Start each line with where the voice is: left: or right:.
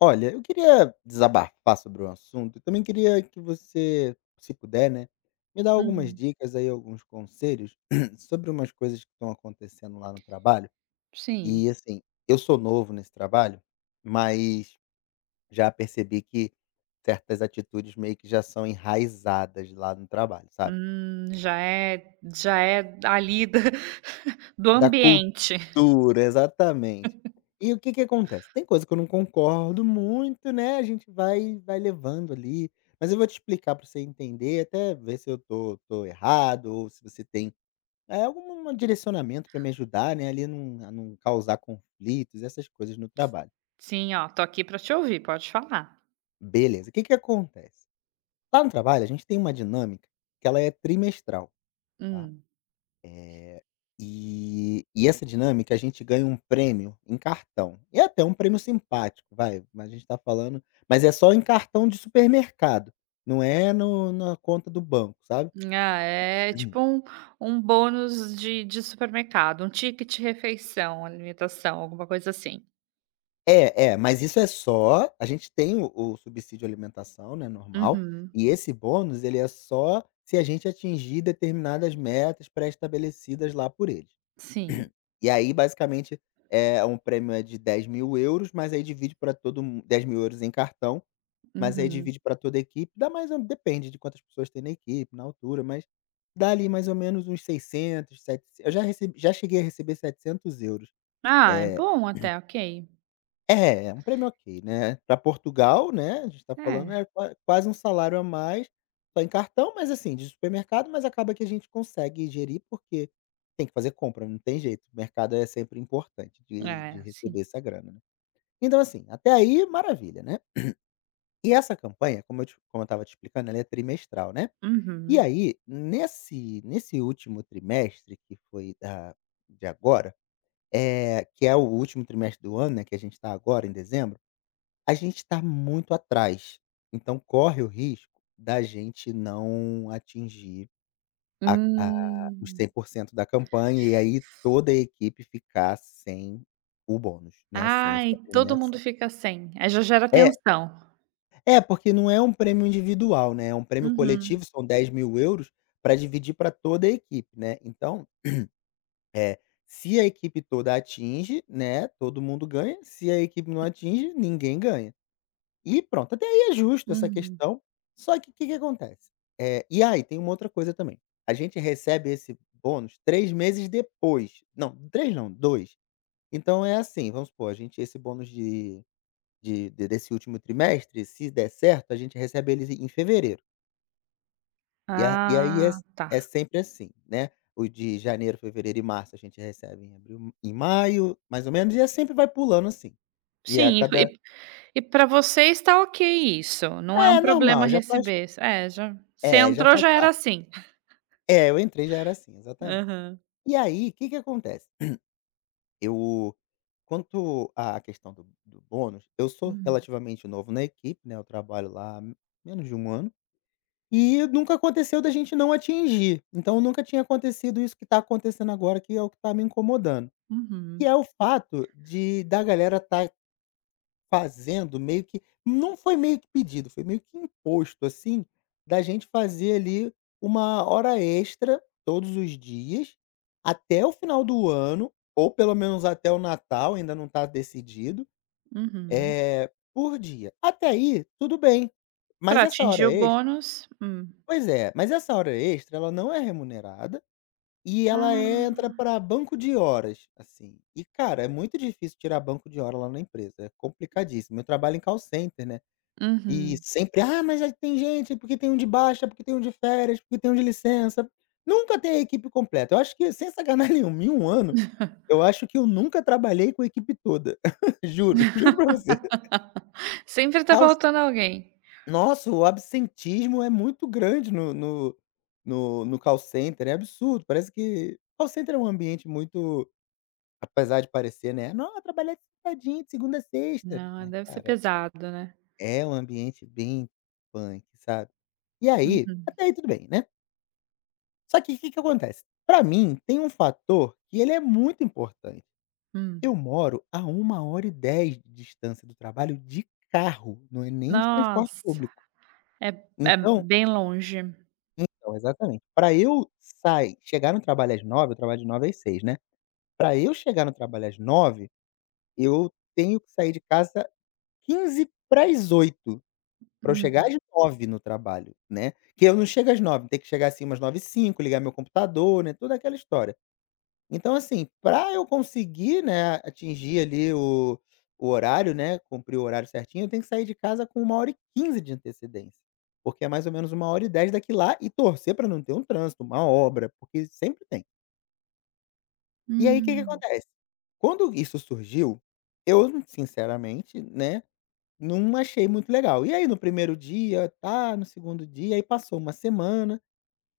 left: Olha, eu queria desabafar sobre um assunto e também queria que você, se puder, né, me dá algumas
right: Uhum.
left: dicas aí, alguns conselhos sobre umas coisas que estão acontecendo lá no trabalho,
right: Sim.
left: e, assim, eu sou novo nesse trabalho, mas já percebi que certas atitudes meio que já são enraizadas lá no trabalho, sabe?
right: Hum, já é já é ali da do
left: Da
right: ambiente.
left: cultura, exatamente. E o que que acontece, tem coisa que eu não concordo muito, né, a gente vai vai levando ali, mas eu vou te explicar para você entender, até ver se eu tô tô errado ou se você tem, eh, alguma direcionamento para me ajudar, né, ali num a não causar conflitos e essas coisas no trabalho.
right: Sim, ó, tô aqui pra te ouvir, pode falar.
left: Beleza, que que acontece, lá no trabalho, a gente tem uma dinâmica que ela é trimestral, tá,
right: Hum.
left: eh, e e essa dinâmica a gente ganha um prêmio em cartão, e é até um prêmio simpático, vai, mas a gente tá falando mas é só em cartão de supermercado, não é no na conta do banco, sabe?
right: Ah, é tipo um um bônus de de supermercado, um ticket refeição, alimentação, alguma coisa assim?
left: É, é, mas isso é só a gente tem o o subsídio alimentação, né, normal,
right: Uhum.
left: e esse bônus ele é só se a gente atingir determinadas metas pré-estabelecidas lá por eles.
right: Sim.
left: E aí basicamente, é um prêmio é de 10.000€, mas aí divide pra todo mun 10.000€ em cartão, mas aí
right: Uhum.
left: divide pra toda a equipe, dá mais ou depende de quantas pessoas tem na equipe, na altura, mas dá ali mais ou menos uns 600, setecen eu já receb já cheguei a receber 700€.
right: Ah, é
left: Eh
right: bom até, ok.
left: É, é um prêmio ok, né, pra Portugal, né, a gente tá falando,
right: É.
left: é qua quase um salário a mais, só em cartão, mas assim, de supermercado, mas acaba que a gente consegue gerir, porque tem que fazer compra, não tem jeito, mercado é sempre importante de de
right: É,
left: receber
right: sim.
left: essa grana. Então, assim, até aí maravilha, né, e essa campanha, como eu te como eu estava te explicando, ela é trimestral, né, e
right: Uhum.
left: aí nesse nesse último trimestre, que foi da de agora, eh, que é o último trimestre do ano, né, que a gente tá agora em dezembro, a gente tá muito atrás, então, corre o risco da gente não atingir a a os
right: Hum.
left: 100% da campanha e aí toda a equipe ficar sem o bônus, né, sem
right: Ai,
left: essa
right: todo mundo
left: premiação.
right: fica sem. Aí já gera tensão.
left: É. É, porque não é um prêmio individual, né, é um prêmio
right: Uhum.
left: coletivo, são 10.000€ pra dividir pra toda a equipe, né. Então, eh, se a equipe toda atinge, né, todo mundo ganha, se a equipe não
right: Hum.
left: atinge, ninguém ganha. E pronto, até aí é justo essa
right: Uhum.
left: questão, só que o que que acontece, eh e aí tem uma outra coisa também, a gente recebe esse bônus 3 meses depois não, 3 não, 2. Então, é assim, vamos supor, a gente esse bônus de de desse último trimestre, se der certo, a gente recebe ele em fevereiro. E a e aí é
right: Ah,
left: s é
right: tá.
left: sempre assim, né, o de janeiro, fevereiro e março, a gente recebe em abril em maio, mais ou menos, e é sempre vai pulando assim, e a
right: Sim, e e
left: cada
right: p e pra vocês tá ok isso, não é um
left: É,
right: problema
left: normal, já faz
right: receber, s é, já você
left: É, já
right: entrou,
left: faz
right: já era
left: parte.
right: assim
left: É, eu entrei, já era assim. Exatamente.
right: Aham.
left: E aí, que que acontece, eu quanto à questão do do bônus, eu sou
right: Hum.
left: relativamente novo na equipe, né, eu trabalho lá há menos de 1 ano e nunca aconteceu da gente não atingir. Então, nunca tinha acontecido isso que tá acontecendo agora, que é o que tá me incomodando, que
right: Uhum.
left: é o fato de da galera tá fazendo meio que não foi meio que pedido, foi meio que imposto, assim, da gente fazer ali 1 hora extra todos os dias até o final do ano, ou pelo menos até o Natal, ainda não tá decidido,
right: Uhum.
left: eh, por dia. Até aí, tudo bem, mas
right: Pra
left: essa hora
right: atingir o
left: extra.
right: bônus, hum.
left: Pois é, mas essa hora extra, ela não é remunerada e ela entra
right: Ah.
left: pra banco de horas, assim. E, cara, é muito difícil tirar banco de hora lá na empresa, é complicadíssimo. Eu trabalho em call center, né, e
right: Uhum.
left: sempre: "Ah, mas é que tem gente, porque tem um de baixa, porque tem um de férias, porque tem um de licença", nunca tem a equipe completa. Eu acho que, sem sacanagem nenhuma, em 1 ano, eu acho que eu nunca trabalhei com a equipe toda, juro, juro pra você.
right: Sempre tá
left: Call c
right: faltando alguém.
left: Nossa, o absentismo é muito grande no no no no call center, é absurdo, parece que call center, é um ambiente muito apesar de parecer, né: "Não, é trabalhar sentadinho, segunda a sexta",
right: Não, é,
left: mas,
right: deve ser
left: cara
right: pesado, né.
left: É um ambiente bem punk, sabe. E aí
right: Uhum.
left: até aí tudo bem, né. Só que que que acontece? Pra mim, tem um fator que ele é muito importante.
right: Hum.
left: Eu moro a 1 hora e 10 de distância do trabalho de carro, não é nem de transporte
right: Nossa,
left: público.
right: é é
left: Então
right: bem longe.
left: Então, exatamente, pra eu sai, chegar no trabalho às 9h, eu trabalho de 9h às 18h, né. Pra eu chegar no trabalho às 9h, eu tenho que sair de casa 7:45 pra eu chegar
right: Uhum.
left: às 9h no trabalho, né. Que eu não chego às 9h, tenho que chegar, assim, umas 9:05, ligar meu computador, né, toda aquela história. Então, assim, pra eu conseguir, né, atingir ali o o horário, né, cumprir o horário certinho, eu tenho que sair de casa com 1 hora e 15 de antecedência, porque é mais ou menos uma 1 hora e 10 daqui lá e torcer pra não ter um trânsito, uma obra, porque sempre tem. E aí, que que
right: Hum.
left: acontece? Quando isso surgiu, eu, sinceramente, né, não achei muito legal. E aí no primeiro dia, tá, no segundo dia, aí passou uma semana.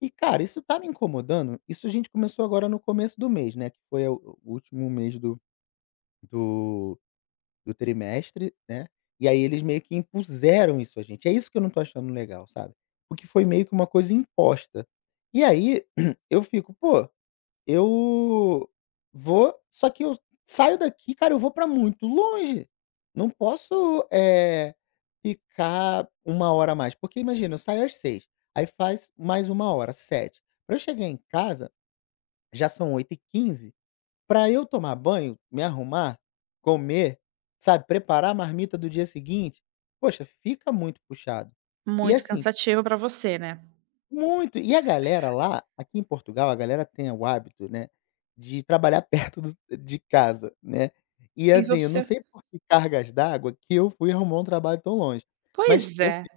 left: E, cara, isso tá me incomodando. Isso a gente começou agora no começo do mês, né, que foi o o último mês do do do trimestre, né. E aí eles meio que impuseram isso à gente. É isso que eu não tô achando legal, sabe? Porque foi meio que uma coisa imposta. E aí eu fico "Pô, eu vou, só que eu saio daqui, cara, eu vou pra muito longe. Não posso, eh, ficar 1 hora a mais, porque imagina, eu saio às 18h, aí faz mais 1 hora, 19h. Pra eu chegar em casa, já são 20:15. Pra eu tomar banho, me arrumar, comer, sabe, preparar a marmita do dia seguinte, puxa, fica muito puxado." E
right: Muito
left: assim
right: cansativo pra você, né?
left: Muito. E a galera lá Aqui em Portugal, a galera tem o hábito, né, de trabalhar perto do de casa, né. E,
right: E
left: assim, eu não
right: você
left: sei por que cargas d'água que eu fui arrumar um trabalho tão longe, mas
right: Pois
left: eu
right: é.
left: sei.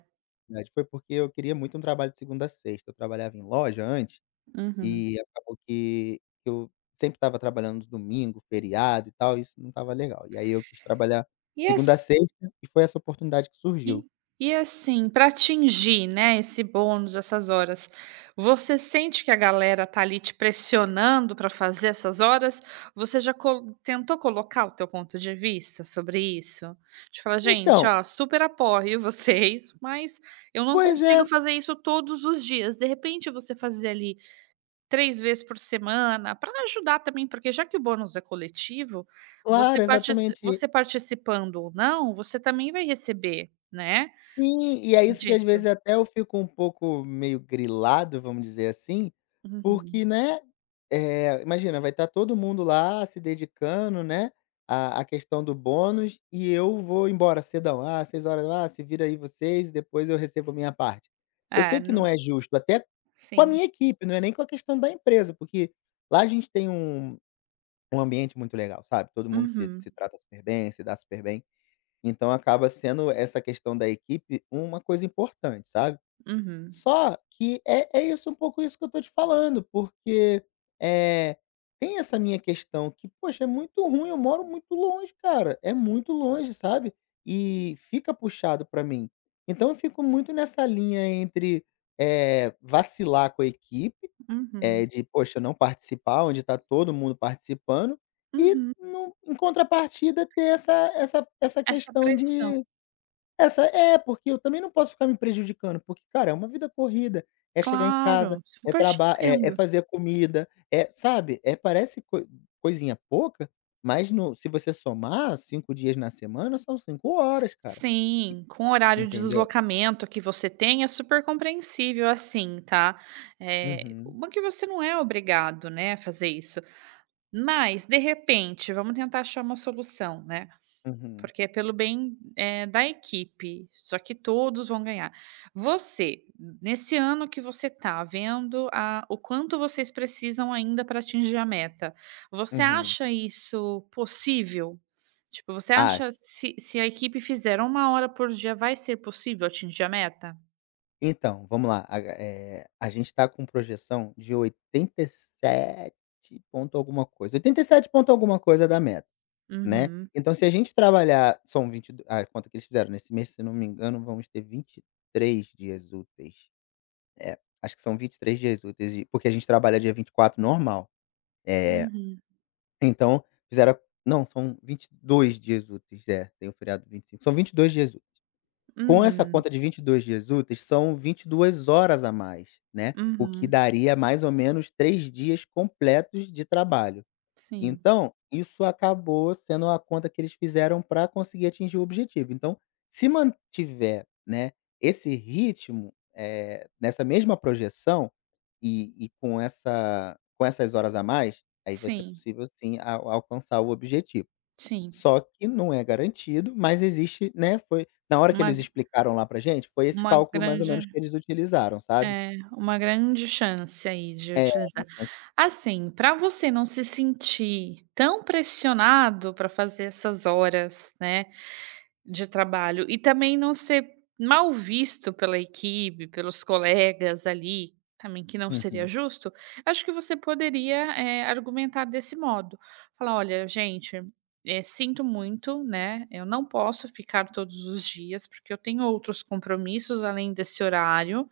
left: [unintelligible] Foi porque eu queria muito um trabalho de segunda a sexta. Eu trabalhava em loja antes
right: Uhum.
left: e acabou que que eu sempre estava trabalhando domingo, feriado e tal, e isso não estava legal. E aí eu quis trabalhar
right: E
left: segunda a
right: ass
left: sexta e foi essa oportunidade que
right: E
left: surgiu.
right: e assim, pra atingir, né, esse bônus, essas horas, você sente que a galera tá ali te pressionando pra fazer essas horas? Você já co tentou colocar o teu ponto de vista sobre isso, de falar: "Gente,
left: Então.
right: ó, super apoio vocês, mas eu não
left: Pois
right: consigo
left: é.
right: fazer isso todos os dias"? De repente, você fazer ali 3 vezes por semana, pra ajudar também, porque já que o bônus é coletivo, você
left: Claro,
right: partici
left: exatamente, e
right: você participando ou não, você também vai receber, né,
left: Sim, e é isso que às
right: disso.
left: vezes até eu fico um pouco meio grilado, vamos dizer assim, porque,
right: Uhum.
left: né, eh, imagina, vai estar todo mundo lá se dedicando, né, à à questão do bônus e eu vou embora cedão. "Ah, 18h. Ah, se vira aí vocês, depois eu recebo minha parte". Eu
right: É,
left: sei que não
right: nu
left: é justo, até com a
right: Sim.
left: minha equipe, não é nem com a questão da empresa, porque lá a gente tem um um ambiente muito legal, sabe, todo mundo se
right: Uhum.
left: se trata super bem, se dá super bem. Então, acaba sendo, essa questão da equipe, uma coisa importante, sabe?
right: Uhum.
left: Só que é é isso, um pouco isso que eu tô te falando, porque, eh, tem essa minha questão que puxa, é muito ruim, eu moro muito longe, cara! É muito longe, sabe? E fica puxado pra mim. Então, eu fico muito nessa linha entre, eh, vacilar com a equipe,
right: Uhum.
left: eh, de, puxa, não participar, onde tá todo mundo participando e
right: Uhum.
left: nu em contrapartida, ter essa essa essa
right: Essa
left: questão
right: pressão.
left: de essa É, porque eu também não posso ficar me prejudicando, porque, cara, é uma vida corrida, é chegar em casa,
right: Claro,
left: é
right: super te
left: traba é é
right: entendo.
left: fazer comida, é sabe? É, parece coi-coisinha pouca, mas no se você somar, 5 dias na semana, são 5 horas, cara. E
right: Sim, com o horário de
left: entendeu?
right: deslocamento que você tem, é super compreensível assim, tá? Eh,
left: Uhum.
right: uma que você não é obrigado, né, a fazer isso. Mas, de repente, vamos tentar achar uma solução, né,
left: Uhum.
right: porque é pelo bem, eh, da equipe, só que todos vão ganhar. Você, n nesse ano que você tá vendo a o quanto vocês precisam ainda pra atingir a meta, você
left: Uhum.
right: acha isso possível? Tipo, você acha
left: Acho.
right: se se a equipe fizer 1 hora por dia, vai ser possível atingir a meta?
left: Então, vamo lá. A ga eh, a gente tá com projeção de 87 ponto alguma coisa, 87 ponto alguma coisa da meta, né,
right: Uhum.
left: então se a gente trabalhar, são 22 a conta que eles fizeram nesse mês, se não me engano, vamos ter 23 dias úteis, é, acho que são 23 dias úteis, e, porque a gente trabalha dia 24 normal, eh,
right: Uhum.
left: então fizeram não, são 22 dias úteis, é, tem o feriado de 25, são 22 dias úteis. Com essa
right: Uhum.
left: conta de 22 dias úteis, são 22 horas a mais, né, o que
right: Uhum.
left: daria mais ou menos 3 dias completos de trabalho,
right: Sim.
left: então, isso acabou sendo a conta que eles fizeram pra conseguir atingir o objetivo, então, se mantiver, né, esse ritmo, eh, nessa mesma projeção e e com essa com essas horas a mais, aí, vai ser
right: Sim.
left: possível sim, a alcançar o objetivo,
right: Sim.
left: só que não é garantido, mas existe né, foi na hora que
right: Uma
left: eles
right: g
left: explicaram lá pra gente, foi esse
right: uma
left: cálculo mais ou menos
right: grande
left: que eles utilizaram, sabe.
right: é, uma grande chance aí, de
left: É,
right: utilizar
left: uma chance
right: assim, pra você não se sentir tão pressionado pra fazer essas horas, né, de trabalho e também não ser mal visto pela equipe, pelos colegas ali, também, que não seria
left: Uhum.
right: justo, acho que você poderia, eh, argumentar desse modo, falar: "Olha, gente, eh, sinto muito, né, eu não posso ficar todos os dias, porque eu tenho outros compromissos além desse horário,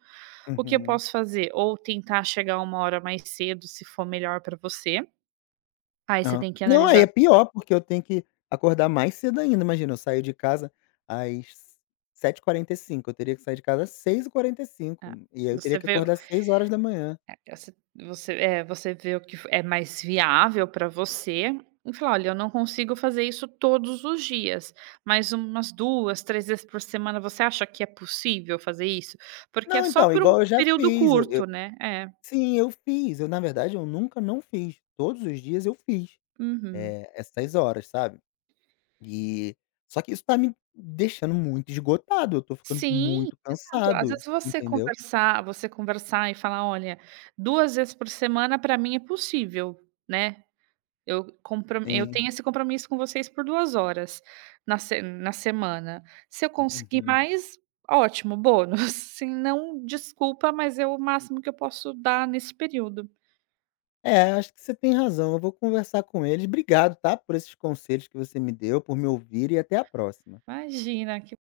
right: o que eu
left: Uhum.
right: posso fazer, ou tentar chegar 1 hora mais cedo, se for melhor pra você", aí, você
left: Hã,
right: tem que
left: não, aí,
right: analisar
left: é pior, porque eu tenho que acordar mais cedo ainda, imagina, eu saio de casa às 7h45, eu teria que sair de casa seis e quarenta e
right: É,
left: cinco e aí, eu
right: você
left: teria que
right: vê o
left: acordar 6
right: é assi você eh, você vê o que f é mais viável pra você e falar: "Olha, eu não consigo fazer isso todos os dias", mas umas 2, 3 vezes por semana, você acha que é possível fazer isso? Porque é
left: Não,
right: só
left: então,
right: por um
left: igual eu já
right: período
left: fiz, eu
right: curto,
left: eu
right: né. É.
left: sim, eu fiz, eu na verdade, eu nunca não fiz, todos os dias, eu fiz,
right: Uhum.
left: eh, essas horas, sabe, e só que isso tá me deixando muito esgotado, eu tô ficando
right: Sim,
left: muito
right: exato. Às
left: cansado,
right: vezes, você
left: entendeu?
right: conversar você conversar e falar: "Olha, 2 vezes por semana pra mim é possível, né, eu compro eu
left: Sim.
right: tenho esse compromisso com vocês por 2 horas na se na semana, se eu conseguir
left: Uhum.
right: mais, ótimo, bônus, se não, desculpa, mas é o máximo que eu posso dar nesse período".
left: É, acho que você tem razão, eu vou conversar com eles. Obrigado, tá, por esses conselhos que você me deu, por me ouvir e até a próxima.
right: Imagina, que